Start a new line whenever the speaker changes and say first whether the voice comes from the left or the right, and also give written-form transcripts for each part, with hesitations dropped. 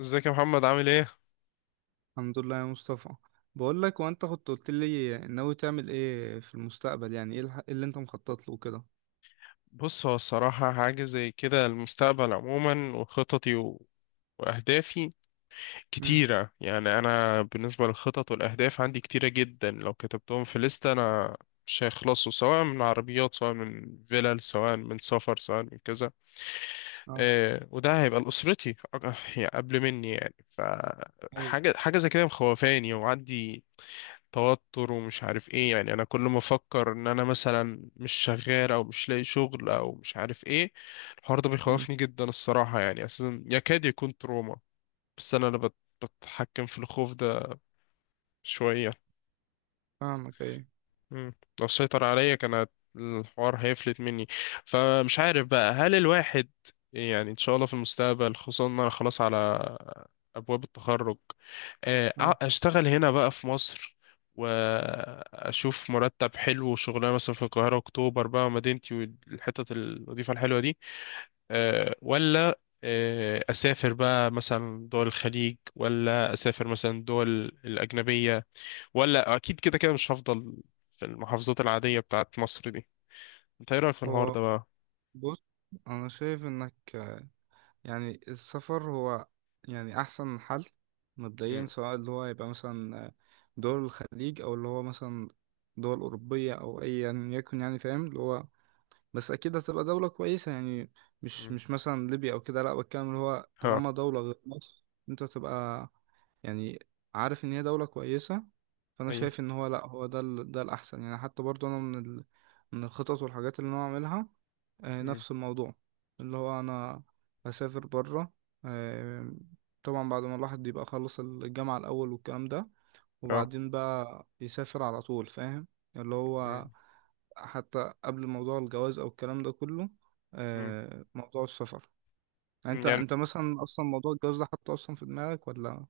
left: ازيك يا محمد عامل ايه؟
right: الحمد لله يا مصطفى. بقول لك، وانت كنت قلت لي ناوي تعمل ايه في المستقبل، يعني ايه إيه اللي انت مخطط له كده؟
left: بص هو الصراحة حاجة زي كده المستقبل عموما وخططي وأهدافي
right: امم.
left: كتيرة. يعني أنا بالنسبة للخطط والأهداف عندي كتيرة جدا، لو كتبتهم في لستة أنا مش هيخلصوا، سواء من عربيات، سواء من فيلل، سواء من سفر، سواء من كذا.
right: اه.
left: إيه وده هيبقى لأسرتي يعني قبل مني، يعني
right: ايه.
left: فحاجة حاجة زي كده مخوفاني، وعندي توتر ومش عارف ايه. يعني انا كل ما افكر ان انا مثلا مش شغال او مش لاقي شغل او مش عارف ايه، الحوار ده
right: امم.
left: بيخوفني جدا الصراحة، يعني اساسا يكاد يكون تروما. بس انا اللي بتحكم في الخوف ده شوية.
right: فاهمك، ايه؟
left: مم. لو سيطر عليا كان الحوار هيفلت مني. فمش عارف بقى، هل الواحد يعني ان شاء الله في المستقبل، خصوصا ان انا خلاص على ابواب التخرج،
right: اه.
left: اشتغل هنا بقى في مصر، واشوف مرتب حلو وشغلانه مثلا في القاهره، اكتوبر بقى مدينتي، والحتت الوظيفه الحلوه دي، ولا اسافر بقى مثلا دول الخليج، ولا اسافر مثلا دول الاجنبيه، ولا اكيد كده كده مش هفضل في المحافظات العادية بتاعت مصر دي. انت ايه رأيك في الحوار
right: هو
left: ده بقى؟
right: بص، انا شايف انك يعني السفر هو يعني احسن حل مبدئيا،
left: مم.
right: سواء اللي هو يبقى مثلا دول الخليج، او اللي هو مثلا دول اوروبيه او اي، يعني يكن يعني فاهم اللي هو، بس اكيد هتبقى دولة كويسة. يعني مش
left: مم.
right: مش مثلا ليبيا او كده، لا، بتكلم اللي هو
left: ها.
right: طالما دولة غير مصر انت تبقى يعني عارف ان هي دولة كويسة. فانا
left: ايوه.
right: شايف ان هو لا، هو ده ده الاحسن، يعني حتى برضو انا من الخطط والحاجات اللي انا اعملها.
left: مم.
right: نفس الموضوع، اللي هو انا هسافر بره. آه، طبعا بعد ما الواحد يبقى خلص الجامعة الاول والكلام ده،
left: اه.
right: وبعدين بقى يسافر على طول، فاهم؟ اللي هو
left: مم.
right: حتى قبل موضوع الجواز او الكلام ده كله،
left: مم.
right: موضوع السفر. يعني
left: مم.
right: انت
left: يعني،
right: انت مثلا اصلا موضوع الجواز ده حاطه اصلا في دماغك ولا؟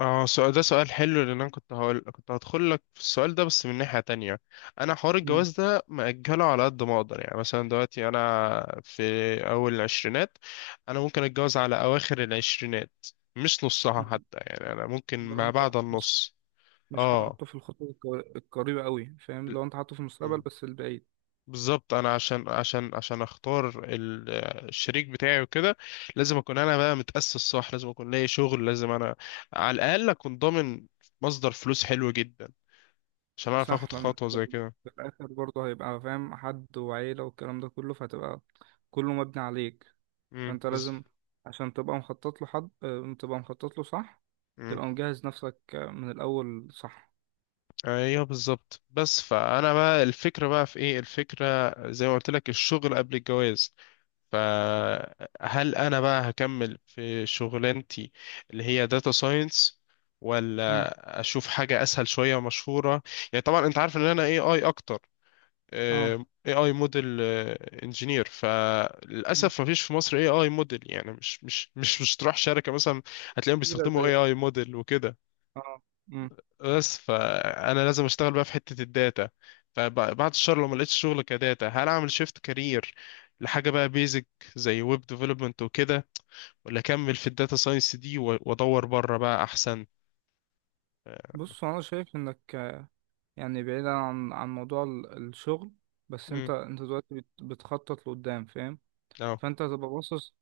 left: اه سؤال، ده سؤال حلو، لان انا كنت هدخل لك في السؤال ده بس من ناحية تانية. انا حوار
right: مم.
left: الجواز ده مأجله على قد ما اقدر. يعني مثلا دلوقتي انا في اول العشرينات، انا ممكن اتجوز على اواخر العشرينات، مش نصها
right: مم.
left: حتى. يعني انا ممكن
right: لو
left: ما
right: انت
left: بعد
right: مش
left: النص.
right: مش حاطه في الخطوة القريبة قوي، فاهم؟ لو انت حاطه في المستقبل
left: اه
right: بس البعيد.
left: بالظبط، انا عشان اختار الشريك بتاعي وكده، لازم اكون انا بقى متأسس صح، لازم اكون لاقي شغل، لازم انا على الاقل اكون ضامن مصدر فلوس حلو جدا عشان اعرف اخد
right: صح، لانك
left: خطوة زي كده.
right: في الاخر برضه هيبقى فاهم حد وعيلة والكلام ده كله، فهتبقى كله مبني عليك.
left: امم
right: فانت
left: بز...
right: لازم، عشان تبقى مخطط له حد تبقى مخطط له، صح؟
left: امم
right: تبقى مجهز نفسك من الاول، صح؟
left: ايوه بالظبط. بس فانا بقى الفكرة بقى في ايه، الفكرة زي ما قلت لك الشغل قبل الجواز. فهل انا بقى هكمل في شغلانتي اللي هي داتا ساينس،
right: مم.
left: ولا اشوف حاجة اسهل شوية ومشهورة؟ يعني طبعا انت عارف ان انا اي اي اكتر،
right: اه.
left: اي اي موديل انجينير.
right: مم.
left: فللاسف ما فيش في مصر اي اي موديل. يعني مش تروح شركة مثلا هتلاقيهم
right: كتيرة
left: بيستخدموا اي
right: زي.
left: اي موديل وكده.
right: اه. مم.
left: بس فانا لازم اشتغل بقى في حته الداتا. فبعد الشهر لو ما لقيتش شغل كداتا، هل اعمل شيفت كارير لحاجه بقى بيزك زي ويب ديفلوبمنت وكده، ولا اكمل في الداتا ساينس دي وادور بره بقى احسن؟
right: بص هو انا شايف انك يعني بعيدا عن موضوع الشغل، بس
left: امم.
right: انت دلوقتي بتخطط لقدام، فاهم؟
left: اه.
right: فانت هتبقى باصص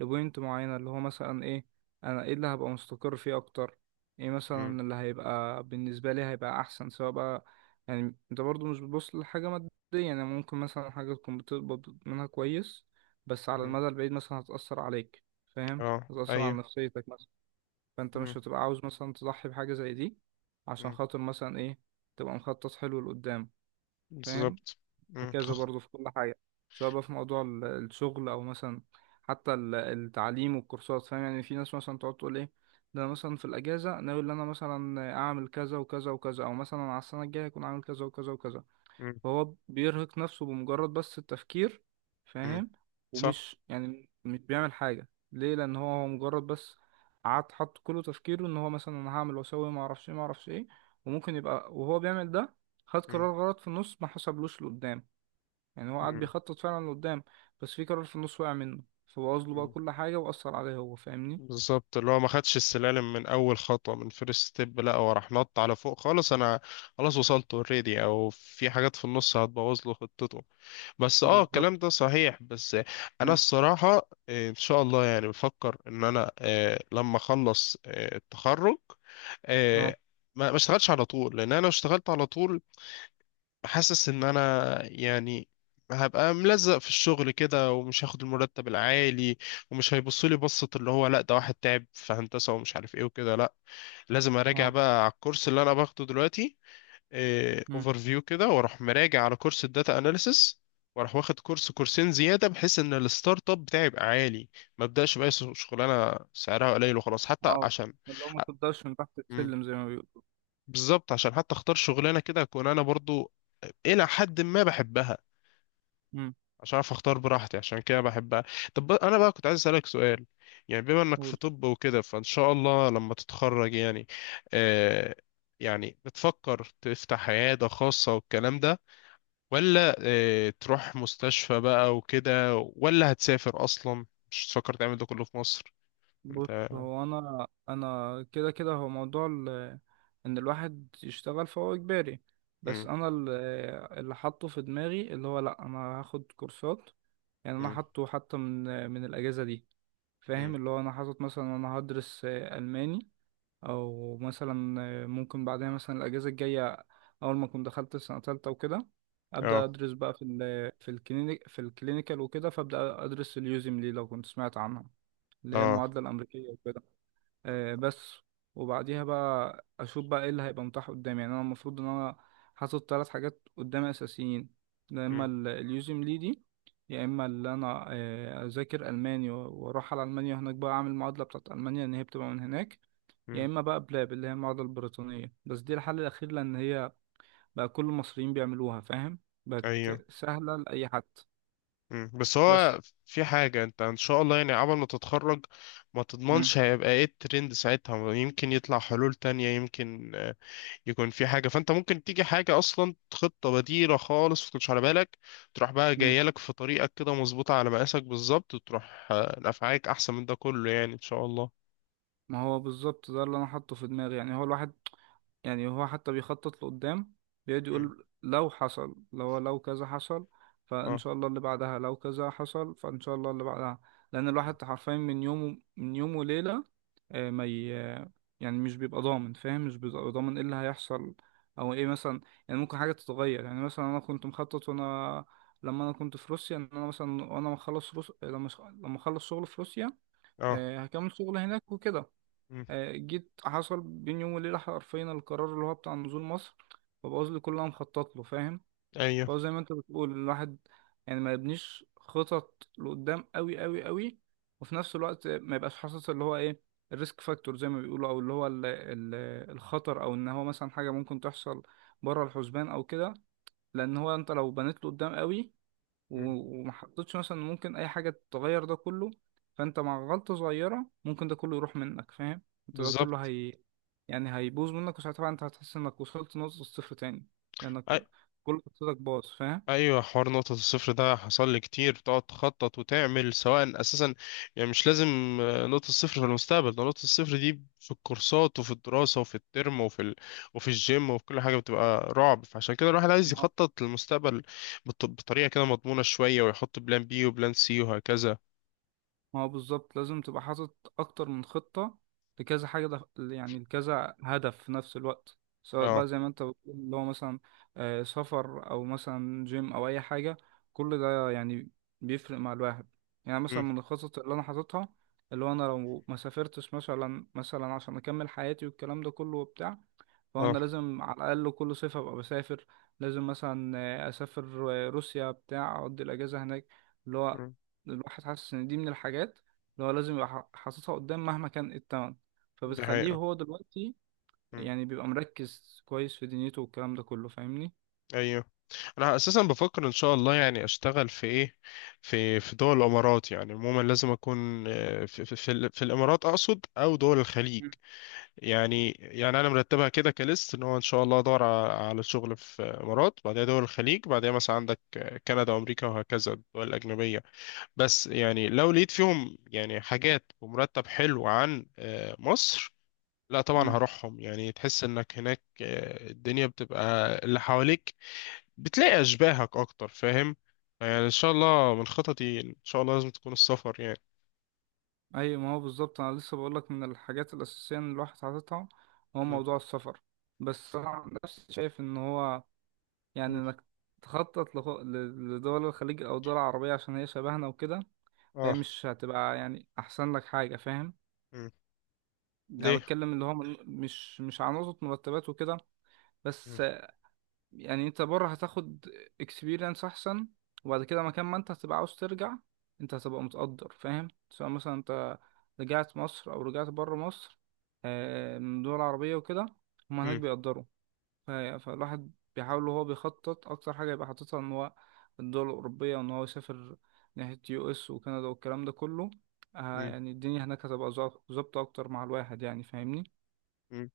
right: لبوينت معينة، اللي هو مثلا ايه. انا ايه اللي هبقى مستقر فيه اكتر، ايه
left: امم.
right: مثلا اللي هيبقى بالنسبة لي هيبقى احسن، سواء بقى، يعني انت برضو مش بتبص لحاجة مادية. يعني ممكن مثلا حاجة تكون بتقبض منها كويس، بس على
left: أمم.
right: المدى البعيد مثلا هتأثر عليك، فاهم؟
left: اه.
right: هتأثر
left: ايوه.
right: على نفسيتك مثلا، فانت
left: امم.
right: مش هتبقى عاوز مثلا تضحي بحاجة زي دي عشان
left: أمم.
right: خاطر مثلا ايه، تبقى مخطط حلو لقدام، فاهم؟
left: بالظبط. امم.
right: وهكذا برضه في كل حاجة، سواء بقى في موضوع الشغل، أو مثلا حتى التعليم والكورسات، فاهم؟ يعني في ناس مثلا تقعد تقول إيه، ده أنا مثلا في الأجازة ناوي إن أنا مثلا أعمل كذا وكذا وكذا، أو مثلا على السنة الجاية أكون عامل كذا وكذا وكذا،
left: أمم.
right: فهو بيرهق نفسه بمجرد بس التفكير،
left: أمم.
right: فاهم؟
left: صح.
right: ومش يعني مش بيعمل حاجة، ليه؟ لأن هو مجرد بس قعد حط كله تفكيره إن هو مثلا، أنا هعمل وأسوي معرفش إيه معرفش إيه، وممكن يبقى وهو بيعمل ده، خد
left: امم.
right: قرار غلط في النص ما حسبلوش لقدام. يعني هو قعد بيخطط فعلا لقدام، بس في قرار في النص وقع منه، فبوظ له بقى
left: أمم.
right: كل حاجة وأثر عليه هو، فاهمني؟
left: بالظبط، اللي هو ما خدش السلالم من اول خطوه، من فيرست ستيب، لا هو راح نط على فوق خالص. انا خلاص وصلت اوريدي، او في حاجات في النص هتبوظ له خطته. بس اه
right: بالظبط.
left: الكلام ده صحيح. بس انا
right: مم.
left: الصراحه ان شاء الله يعني بفكر ان انا لما اخلص التخرج،
right: اه.
left: آه، ما اشتغلش على طول، لان انا لو اشتغلت على طول حاسس ان انا يعني هبقى ملزق في الشغل كده ومش هاخد المرتب العالي، ومش هيبصوا لي بصة اللي هو لا ده واحد تعب في هندسة ومش عارف ايه وكده. لا، لازم اراجع
right: اه.
left: بقى على الكورس اللي انا باخده دلوقتي
right: مم.
left: اوفر فيو كده، واروح مراجع على كورس الداتا اناليسس، واروح واخد كورس كورسين زيادة، بحيث ان الستارت اب بتاعي يبقى عالي. ما ابداش بقى شغلانة سعرها قليل وخلاص، حتى
right: اه.
left: عشان.
right: اللي هو ما تقدرش من تحت
left: مم.
right: السلم زي ما بيقولوا.
left: بالظبط، عشان حتى اختار شغلانة كده اكون انا برضو الى حد ما بحبها،
right: مم.
left: عشان اعرف اختار براحتي عشان كده بحبها. طب انا بقى كنت عايز اسالك سؤال، يعني بما انك في
right: قول.
left: طب وكده، فان شاء الله لما تتخرج، يعني آه، يعني بتفكر تفتح عياده خاصه والكلام ده، ولا تروح مستشفى بقى وكده، ولا هتسافر اصلا، مش تفكر تعمل ده كله في مصر
right: بص
left: انت؟
right: هو أنا كده كده هو موضوع إن الواحد يشتغل فهو إجباري،
left: مم.
right: بس أنا اللي حاطه في دماغي اللي هو لأ، أنا هاخد كورسات. يعني أنا
left: مم.
right: حاطه حتى من الأجازة دي،
left: مم.
right: فاهم؟ اللي هو أنا حاطط مثلا أنا هدرس ألماني، او مثلا ممكن بعدها مثلا الاجازه الجايه، اول ما اكون دخلت سنه تالتة وكده، ابدا
left: اه.
right: ادرس بقى في الكلينيكال وكده، فابدا ادرس اليوزم ليه، لو كنت سمعت عنها، اللي هي
left: اه.
right: المعادله الامريكيه وكده. بس، وبعديها بقى اشوف بقى ايه اللي هيبقى متاح قدامي. يعني انا المفروض ان انا حاطط ثلاث حاجات قدامي اساسيين. يا اما
left: مم.
right: اليوزم ليه دي، يا اما اللي انا اذاكر الماني واروح على المانيا هناك بقى اعمل المعادله بتاعت المانيا، ان هي بتبقى من هناك، يا
left: مم.
right: اما بقى بلاب، اللي هي المعادله البريطانيه، بس دي الحل الاخير لان هي بقى كل المصريين بيعملوها، فاهم؟ بقت
left: ايوه.
right: سهله لاي حد.
left: مم. بس هو
right: بس.
left: في حاجة انت ان شاء الله يعني عبل ما تتخرج، ما
right: مم.
left: تضمنش هيبقى ايه الترند ساعتها. يمكن يطلع حلول تانية، يمكن يكون في حاجة، فانت ممكن تيجي حاجة اصلا خطة بديلة خالص ما كنتش على بالك، تروح بقى
right: مم.
left: جاية لك في طريقك كده مظبوطة على مقاسك بالظبط، وتروح نفعاك احسن من ده كله يعني ان شاء الله.
right: ما هو بالظبط ده اللي انا حاطه في دماغي. يعني هو الواحد، يعني هو حتى بيخطط لقدام، بيقعد
left: مم.
right: يقول لو حصل، لو كذا حصل فإن
left: اه.
right: شاء الله اللي بعدها، لو كذا حصل فإن شاء الله اللي بعدها. لأن الواحد حرفيا من يوم وليلة، آه، ما ي... يعني مش بيبقى ضامن، فاهم؟ مش بيبقى ضامن ايه اللي هيحصل، او ايه مثلا. يعني ممكن حاجة تتغير. يعني مثلا انا كنت مخطط، وانا لما انا كنت في روسيا، ان انا مثلا لما اخلص شغل في روسيا،
left: اه.
right: هكمل شغل هناك وكده.
left: مم.
right: جيت حصل بين يوم وليلة حرفيا، القرار اللي هو بتاع نزول مصر، فبوظ لي كل اللي انا مخطط له، فاهم؟
left: ايوه.
right: فهو زي ما انت بتقول، الواحد يعني ما يبنيش خطط لقدام قوي قوي قوي، وفي نفس الوقت ما يبقاش حاسس اللي هو ايه الريسك فاكتور زي ما بيقولوا، او اللي هو ال ال الخطر، او ان هو مثلا حاجة ممكن تحصل بره الحسبان او كده. لان هو انت لو بنيت له قدام قوي،
left: مم.
right: و- وما حطيتش مثلا، ممكن اي حاجه تغير ده كله، فانت مع غلطه صغيره ممكن ده كله يروح منك، فاهم؟ انت ده كله
left: بالظبط.
right: هي يعني هيبوظ منك، وساعتها بقى انت هتحس انك وصلت نقطه الصفر تاني، لانك كل خطتك باظ، فاهم؟
left: ايوه حوار نقطة الصفر ده حصل لي كتير، تقعد تخطط وتعمل سواء اساسا. يعني مش لازم نقطة الصفر في المستقبل، ده نقطة الصفر دي في الكورسات وفي الدراسة وفي الترم وفي الجيم وفي كل حاجة، بتبقى رعب. فعشان كده الواحد عايز يخطط للمستقبل بطريقة كده مضمونة شوية، ويحط بلان بي وبلان سي وهكذا.
right: ما هو بالظبط لازم تبقى حاطط اكتر من خطة لكذا حاجة، ده يعني لكذا هدف في نفس الوقت، سواء بقى
left: اه.
right: زي ما انت بتقول اللي هو مثلا سفر او مثلا جيم او اي حاجة، كل ده يعني بيفرق مع الواحد. يعني مثلا
left: امم.
right: من الخطط اللي انا حاططها، اللي هو انا لو ما سافرتش مثلا عشان اكمل حياتي والكلام ده كله وبتاع،
left: اه.
right: فانا لازم على الاقل كل صيف ابقى بسافر، لازم مثلا اسافر روسيا بتاع، اقضي الاجازة هناك. اللي هو
left: امم.
right: الواحد حاسس ان دي من الحاجات اللي هو لازم يبقى حاططها قدام مهما كان إيه التمن،
left: دي
right: فبتخليه
left: حقيقة.
right: هو دلوقتي يعني بيبقى مركز كويس في دنيته والكلام ده كله، فاهمني؟
left: ايوه انا اساسا بفكر ان شاء الله يعني اشتغل في ايه، في دول الامارات. يعني عموما لازم اكون في الامارات اقصد، او دول الخليج. يعني انا مرتبها كده كليست، ان هو ان شاء الله ادور على شغل في امارات، بعدها دول الخليج، بعدها مثلا عندك كندا وامريكا وهكذا الدول الاجنبيه. بس يعني لو لقيت فيهم يعني حاجات ومرتب حلو عن مصر، لا طبعا
right: امم.
left: هروحهم. يعني تحس انك هناك الدنيا بتبقى اللي حواليك بتلاقي أشباهك أكتر، فاهم؟ يعني إن شاء الله من خططي إن شاء الله لازم تكون السفر يعني.
right: ايوه، ما هو بالظبط انا لسه بقول لك، من الحاجات الاساسيه ان الواحد حاططها هو
left: مم.
right: موضوع السفر. بس انا عن نفسي شايف ان هو، يعني
left: مم.
right: انك تخطط لدول الخليج او دول عربيه، عشان هي شبهنا وكده، فهي
left: آه.
right: مش هتبقى يعني احسن لك حاجه، فاهم؟
left: مم.
right: يعني
left: ليه؟
right: بتكلم اللي هو من، مش على نقطه مرتبات وكده، بس
left: مم.
right: يعني انت بره هتاخد اكسبيرينس احسن، وبعد كده مكان ما انت هتبقى عاوز ترجع، انت هتبقى متقدر، فاهم؟ سواء مثلا انت رجعت مصر او رجعت بره مصر، من دول عربية وكده، هما هناك
left: مم.
right: بيقدروا. فالواحد بيحاول وهو بيخطط اكتر حاجة يبقى حاططها، ان هو الدول الأوروبية، وان هو يسافر ناحية US وكندا والكلام ده كله.
left: مم.
right: يعني الدنيا هناك هتبقى ظابطة اكتر مع الواحد، يعني فاهمني؟
left: مم.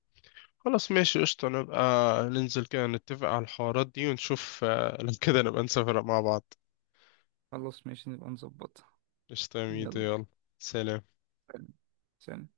left: خلاص ماشي قشطة، نبقى ننزل كده نتفق على الحوارات دي، ونشوف لو كده نبقى نسافر مع بعض.
right: خلاص ماشي، نبقى نظبطها.
left: قشطة يا ميدو،
right: يلا.
left: يلا. سلام.
right: سلام.